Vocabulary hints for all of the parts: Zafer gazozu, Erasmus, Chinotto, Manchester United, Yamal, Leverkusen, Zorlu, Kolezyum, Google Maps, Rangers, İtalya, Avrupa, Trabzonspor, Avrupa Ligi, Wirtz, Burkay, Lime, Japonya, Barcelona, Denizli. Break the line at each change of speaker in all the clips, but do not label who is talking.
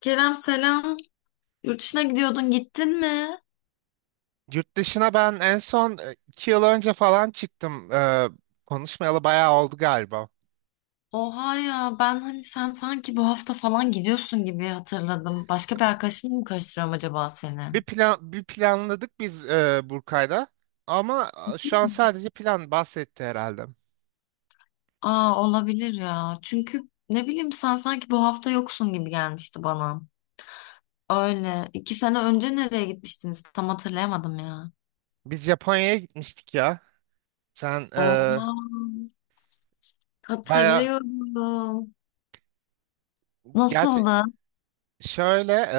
Kerem selam. Yurt dışına gidiyordun, gittin mi?
Yurt dışına ben en son iki yıl önce falan çıktım. Konuşmayalı bayağı oldu galiba.
Oha ya ben hani sen sanki bu hafta falan gidiyorsun gibi hatırladım. Başka bir arkadaşımla mı karıştırıyorum acaba seni?
Bir planladık biz Burkay'la. Ama şu an sadece plan bahsetti herhalde.
Aa olabilir ya. Çünkü ne bileyim sen sanki bu hafta yoksun gibi gelmişti bana. Öyle. İki sene önce nereye gitmiştiniz? Tam hatırlayamadım ya.
Biz Japonya'ya gitmiştik ya. Sen e,
Oha
bayağı
hatırlıyorum.
gerçi
Nasıldı?
şöyle e,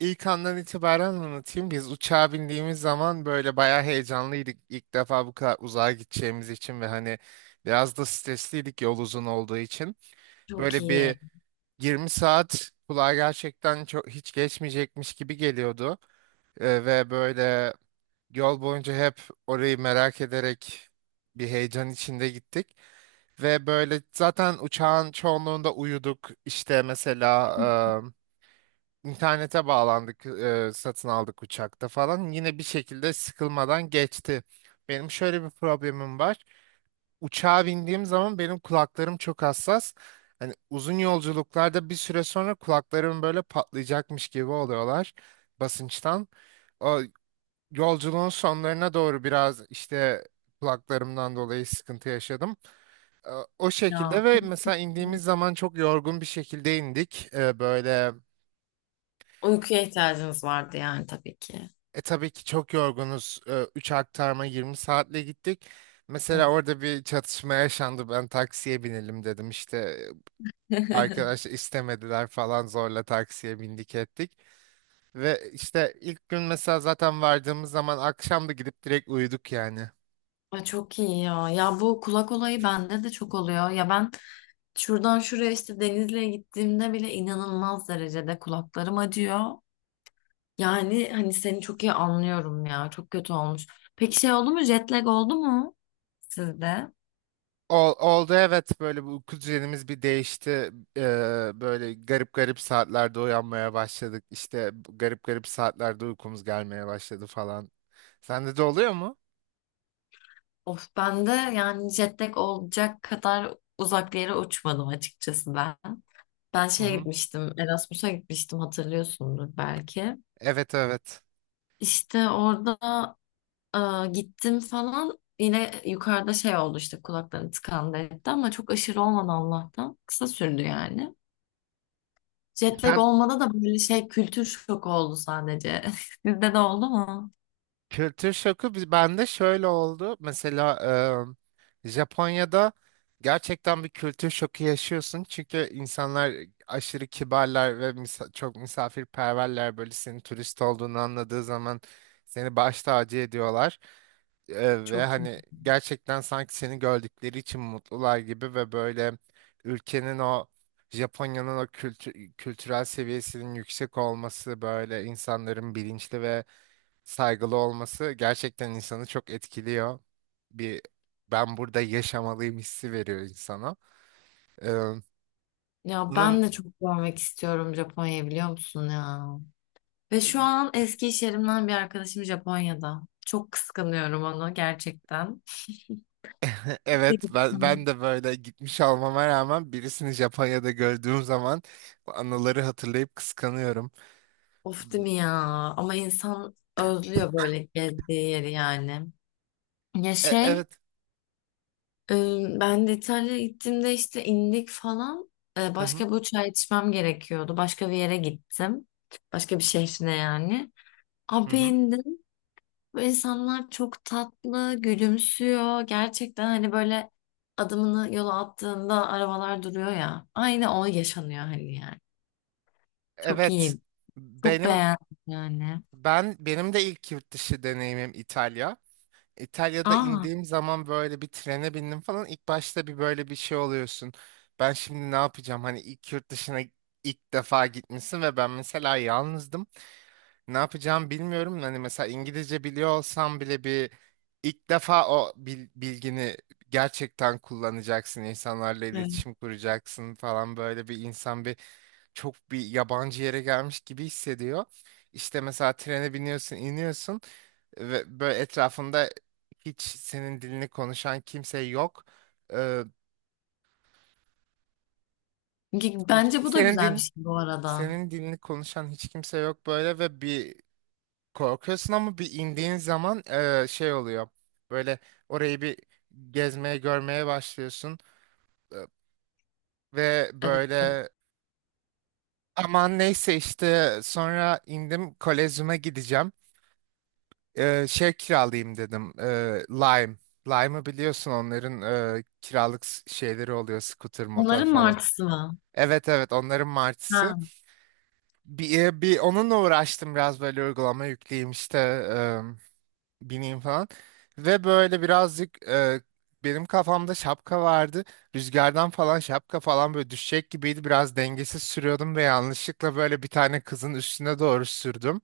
ilk andan itibaren anlatayım. Biz uçağa bindiğimiz zaman böyle bayağı heyecanlıydık. İlk defa bu kadar uzağa gideceğimiz için ve hani biraz da stresliydik yol uzun olduğu için.
Çok
Böyle bir
iyi.
20 saat kulağa gerçekten çok hiç geçmeyecekmiş gibi geliyordu. Ve böyle yol boyunca hep orayı merak ederek bir heyecan içinde gittik. Ve böyle zaten uçağın çoğunluğunda uyuduk. İşte mesela internete bağlandık, satın aldık uçakta falan. Yine bir şekilde sıkılmadan geçti. Benim şöyle bir problemim var, uçağa bindiğim zaman benim kulaklarım çok hassas. Hani uzun yolculuklarda bir süre sonra kulaklarım böyle patlayacakmış gibi oluyorlar, basınçtan. O yolculuğun sonlarına doğru biraz işte kulaklarımdan dolayı sıkıntı yaşadım. E, O
Ya
şekilde ve
çok
mesela
kötü.
indiğimiz zaman çok yorgun bir şekilde indik. E, Böyle
Uykuya ihtiyacınız vardı yani tabii ki.
e Tabii ki çok yorgunuz. Üç aktarma 20 saatle gittik. Mesela
Of.
orada bir çatışma yaşandı. Ben taksiye binelim dedim işte. Arkadaş istemediler falan, zorla taksiye bindik ettik. Ve işte ilk gün mesela zaten vardığımız zaman akşam da gidip direkt uyuduk yani.
Ay çok iyi ya. Ya bu kulak olayı bende de çok oluyor. Ya ben şuradan şuraya işte Denizli'ye gittiğimde bile inanılmaz derecede kulaklarım acıyor. Yani hani seni çok iyi anlıyorum ya. Çok kötü olmuş. Peki şey oldu mu? Jet lag oldu mu sizde?
Oldu evet, böyle bu uyku düzenimiz bir değişti. Böyle garip garip saatlerde uyanmaya başladık. İşte bu garip garip saatlerde uykumuz gelmeye başladı falan. Sende de oluyor mu?
Of bende yani jet lag olacak kadar uzak bir yere uçmadım açıkçası ben. Ben
Hı
şeye
hı.
gitmiştim. Erasmus'a gitmiştim hatırlıyorsundur belki.
Evet evet.
İşte orada Aa, gittim falan yine yukarıda şey oldu işte kulaklarım tıkandı etti ama çok aşırı olmadı Allah'tan. Kısa sürdü yani. Jet lag
Sen.
olmadı da böyle şey kültür şoku oldu sadece. Sizde de oldu mu?
Kültür şoku bende şöyle oldu. Mesela Japonya'da gerçekten bir kültür şoku yaşıyorsun. Çünkü insanlar aşırı kibarlar ve çok misafirperverler. Böyle senin turist olduğunu anladığı zaman seni baş tacı ediyorlar. Ve
Çok iyi.
hani gerçekten sanki seni gördükleri için mutlular gibi ve böyle ülkenin o Japonya'nın o kültürel seviyesinin yüksek olması, böyle insanların bilinçli ve saygılı olması gerçekten insanı çok etkiliyor. Bir ben burada yaşamalıyım hissi veriyor insana. Ee,
Ya
bunun
ben de çok görmek istiyorum Japonya'yı biliyor musun ya? Ve şu an eski iş yerimden bir arkadaşım Japonya'da. Çok kıskanıyorum onu gerçekten. Ne
evet,
güzel.
ben de böyle gitmiş olmama rağmen birisini Japonya'da gördüğüm zaman bu anıları hatırlayıp kıskanıyorum.
Of değil mi ya? Ama insan özlüyor böyle gezdiği yeri yani. Ya şey
Evet.
Ee, ben de İtalya'ya gittiğimde işte indik falan.
Hı hı,
Başka bir uçağa yetişmem gerekiyordu. Başka bir yere gittim. Başka bir şehrine yani.
hı
Abi
hı.
indim. Bu insanlar çok tatlı, gülümsüyor. Gerçekten hani böyle adımını yola attığında arabalar duruyor ya. Aynı o yaşanıyor hani yani. Çok
Evet.
iyi. Çok
Benim
beğendim yani.
benim de ilk yurt dışı deneyimim İtalya. İtalya'da
Aa,
indiğim zaman böyle bir trene bindim falan. İlk başta bir böyle bir şey oluyorsun. Ben şimdi ne yapacağım? Hani ilk yurt dışına ilk defa gitmişsin ve ben mesela yalnızdım. Ne yapacağımı bilmiyorum. Hani mesela İngilizce biliyor olsam bile bir ilk defa o bilgini gerçekten kullanacaksın. İnsanlarla
evet.
iletişim kuracaksın falan, böyle bir insan bir yabancı yere gelmiş gibi hissediyor. İşte mesela trene biniyorsun, iniyorsun ve böyle etrafında hiç senin dilini konuşan kimse yok. Ee,
Bence bu da
senin
güzel bir
din
şey bu arada.
Senin dilini konuşan hiç kimse yok böyle ve bir korkuyorsun ama bir indiğin zaman şey oluyor. Böyle orayı bir gezmeye görmeye başlıyorsun. Ee, ve
Evet.
böyle Aman neyse işte sonra indim, kolezyuma gideceğim. Şey kiralayayım dedim. Lime. Lime'ı biliyorsun, onların kiralık şeyleri oluyor. Scooter, motor
Onların
falan.
martısı mı?
Evet evet, onların martısı.
Ha,
Bir onunla uğraştım biraz, böyle uygulama yükleyeyim işte, bineyim falan. Ve böyle birazcık benim kafamda şapka vardı. Rüzgardan falan şapka falan böyle düşecek gibiydi. Biraz dengesiz sürüyordum ve yanlışlıkla böyle bir tane kızın üstüne doğru sürdüm.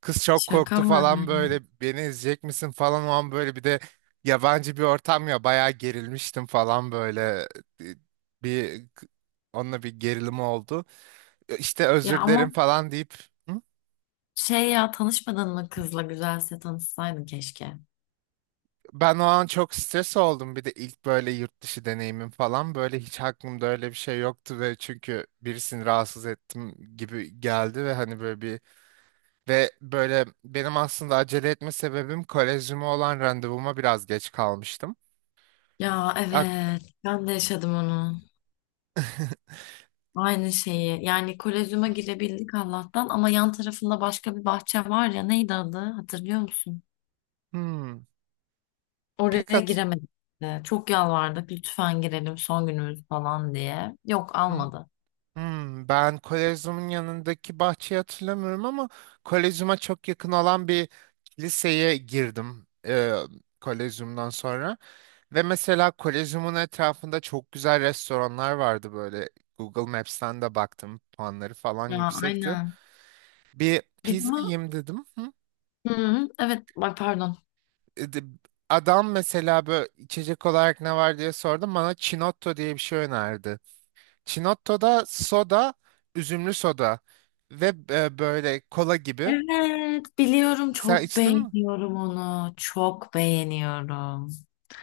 Kız çok
şaka
korktu
mı?
falan, böyle beni izleyecek misin falan o an, böyle bir de yabancı bir ortam ya, bayağı gerilmiştim falan böyle. E, bir Onunla bir gerilim oldu. İşte
Ya
özür
ama
dilerim falan deyip. Hı?
şey ya tanışmadın mı kızla güzelse tanışsaydın keşke.
Ben o an çok stres oldum, bir de ilk böyle yurt dışı deneyimim falan, böyle hiç aklımda öyle bir şey yoktu ve çünkü birisini rahatsız ettim gibi geldi ve hani böyle bir. Ve böyle benim aslında acele etme sebebim, kolezyuma olan randevuma biraz geç kalmıştım.
Ya evet ben de yaşadım onu. Aynı şeyi. Yani kolezyuma girebildik Allah'tan ama yan tarafında başka bir bahçe var ya neydi adı hatırlıyor musun?
Hmm. Pek.
Oraya giremedik de. Çok yalvardık lütfen girelim son günümüz falan diye. Yok
Hmm.
almadı.
Hmm. Ben Kolezyum'un yanındaki bahçeyi hatırlamıyorum ama Kolezyum'a çok yakın olan bir kiliseye girdim. Kolezyum'dan sonra. Ve mesela Kolezyum'un etrafında çok güzel restoranlar vardı böyle. Google Maps'ten de baktım. Puanları falan
Ya
yüksekti.
aynen.
Bir
Biz
pizza
ama
yiyeyim dedim. Hı?
hı hı, evet bak pardon.
E, de- Adam mesela böyle, içecek olarak ne var diye sordum. Bana Chinotto diye bir şey önerdi. Çinotto'da soda, üzümlü soda ve böyle kola gibi.
Evet biliyorum
Sen
çok
içtin mi?
beğeniyorum onu. Çok beğeniyorum.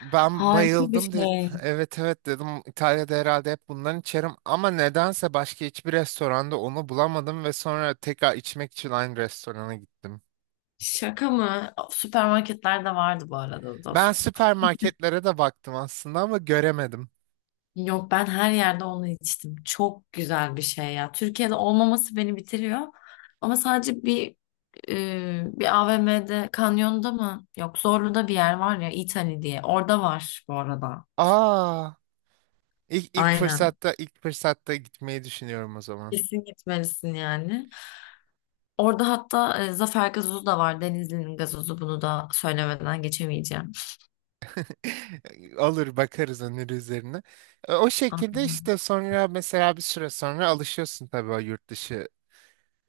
Ben
Harika bir
bayıldım. De,
şey.
evet evet dedim. İtalya'da herhalde hep bundan içerim. Ama nedense başka hiçbir restoranda onu bulamadım ve sonra tekrar içmek için aynı restorana gittim.
Şaka mı? Süpermarketlerde vardı bu arada
Ben
dostum.
süpermarketlere de baktım aslında ama göremedim.
Yok ben her yerde onu içtim. Çok güzel bir şey ya. Türkiye'de olmaması beni bitiriyor. Ama sadece bir AVM'de, kanyonda mı? Yok Zorlu'da bir yer var ya İtali diye. Orada var bu arada.
Aa, ilk, ilk
Aynen.
fırsatta ilk fırsatta gitmeyi düşünüyorum o zaman.
Kesin gitmelisin yani. Orada hatta Zafer gazozu da var. Denizli'nin gazozu bunu da söylemeden geçemeyeceğim.
Olur, bakarız onun üzerine. O şekilde işte sonra mesela bir süre sonra alışıyorsun tabii o yurt dışı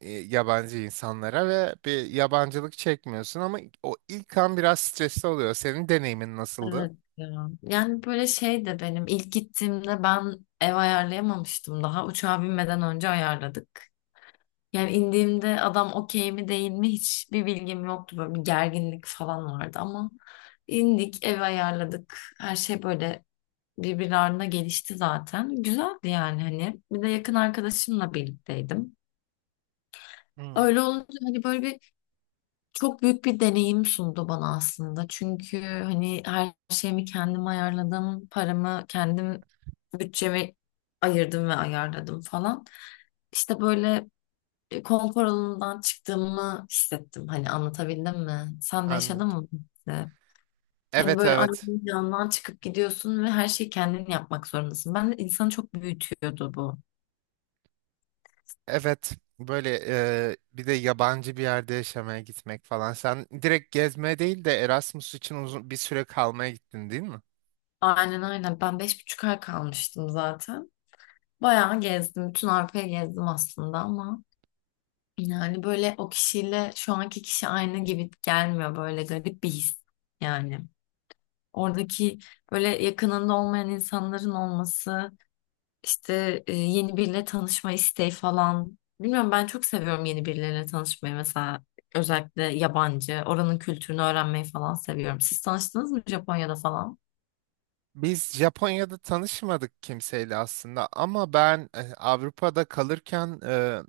yabancı insanlara ve bir yabancılık çekmiyorsun ama o ilk an biraz stresli oluyor. Senin deneyimin nasıldı?
Evet ya. Yani böyle şey de benim ilk gittiğimde ben ev ayarlayamamıştım daha. Uçağa binmeden önce ayarladık. Yani indiğimde adam okey mi değil mi hiçbir bilgim yoktu. Böyle bir gerginlik falan vardı ama indik ev ayarladık. Her şey böyle birbirlerine gelişti zaten. Güzeldi yani hani. Bir de yakın arkadaşımla birlikteydim.
Hmm,
Öyle olunca hani böyle bir çok büyük bir deneyim sundu bana aslında. Çünkü hani her şeyimi kendim ayarladım, paramı kendim bütçemi ayırdım ve ayarladım falan. İşte böyle konfor alanından çıktığımı hissettim. Hani anlatabildim mi? Sen de yaşadın
anladım.
mı? Bu hissi? Hani
Evet
böyle
evet.
annenin yanından çıkıp gidiyorsun ve her şeyi kendin yapmak zorundasın. Ben de insanı çok büyütüyordu bu.
Evet. Böyle bir de yabancı bir yerde yaşamaya gitmek falan. Sen direkt gezmeye değil de Erasmus için uzun bir süre kalmaya gittin değil mi?
Aynen aynen. Ben 5,5 ay kalmıştım zaten. Bayağı gezdim. Bütün Avrupa'yı gezdim aslında ama yani böyle o kişiyle şu anki kişi aynı gibi gelmiyor böyle garip bir his yani. Oradaki böyle yakınında olmayan insanların olması, işte yeni biriyle tanışma isteği falan. Bilmiyorum ben çok seviyorum yeni birileriyle tanışmayı mesela özellikle yabancı, oranın kültürünü öğrenmeyi falan seviyorum. Siz tanıştınız mı Japonya'da falan?
Biz Japonya'da tanışmadık kimseyle aslında ama ben Avrupa'da kalırken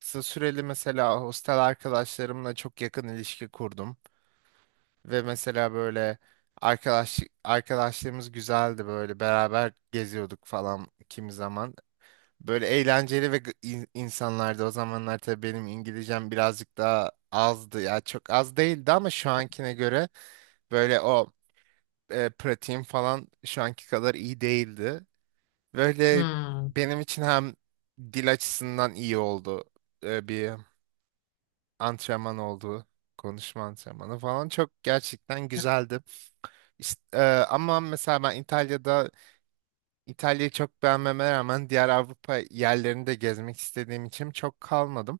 kısa süreli mesela hostel arkadaşlarımla çok yakın ilişki kurdum ve mesela böyle arkadaşlığımız güzeldi, böyle beraber geziyorduk falan kimi zaman. Böyle eğlenceli ve insanlardı. O zamanlar tabii benim İngilizcem birazcık daha azdı. Ya çok az değildi ama şu ankine göre böyle o pratiğim falan şu anki kadar iyi değildi. Böyle
Hmm.
benim için hem dil açısından iyi oldu. Bir antrenman oldu. Konuşma antrenmanı falan çok gerçekten güzeldi. İşte, ama mesela ben İtalya'yı çok beğenmeme rağmen diğer Avrupa yerlerini de gezmek istediğim için çok kalmadım.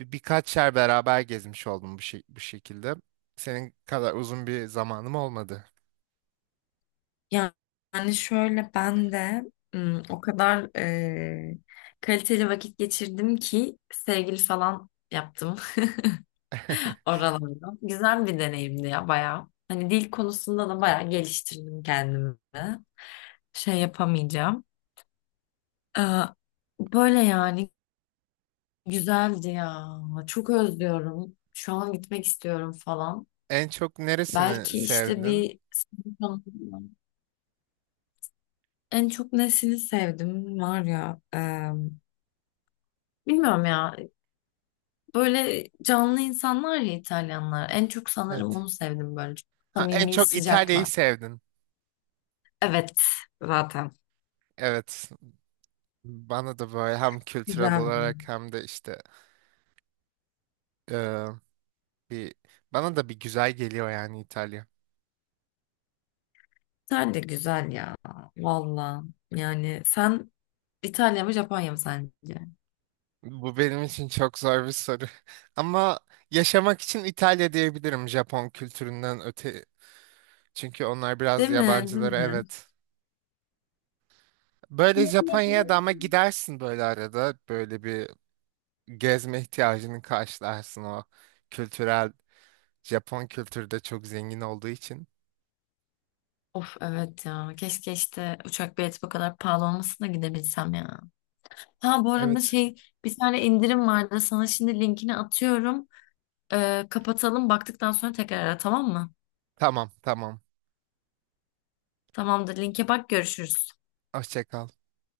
Birkaç yer beraber gezmiş oldum bu, şey, bu şekilde. Senin kadar uzun bir zamanım olmadı.
Ya- Yani şöyle ben de o kadar kaliteli vakit geçirdim ki sevgili falan yaptım oralarda. Güzel bir deneyimdi ya bayağı. Hani dil konusunda da bayağı geliştirdim kendimi. Şey yapamayacağım. Ee, Böyle yani güzeldi ya. Çok özlüyorum. Şu an gitmek istiyorum falan.
En çok neresini
Belki işte
sevdin?
bir en çok nesini sevdim var ya. Bilmiyorum ya. Böyle canlı insanlar ya İtalyanlar. En çok sanırım onu
Evet.
sevdim böyle. Çok
Ha, en
samimi,
çok
sıcaklar.
İtalya'yı sevdin.
Evet zaten.
Evet. Bana da böyle hem kültürel
Güzel.
olarak hem de işte eee, bir bana da bir güzel geliyor yani İtalya.
Sen de güzel ya. Valla. Yani sen İtalya mı Japonya mı sence?
Bu benim için çok zor bir soru. Ama yaşamak için İtalya diyebilirim, Japon kültüründen öte. Çünkü onlar
Değil
biraz
mi? Değil
yabancılara,
mi?
evet. Böyle Japonya'ya da ama gidersin böyle arada. Böyle bir gezme ihtiyacını karşılarsın, o kültürel. Japon kültürü de çok zengin olduğu için.
Of evet ya. Keşke işte uçak bileti bu kadar pahalı olmasına gidebilsem ya. Ha bu arada
Evet.
şey bir tane indirim vardı. Sana şimdi linkini atıyorum. Kapatalım. Baktıktan sonra tekrar ara tamam mı?
Tamam tamam.
Tamamdır. Linke bak görüşürüz.
Hoşça kal.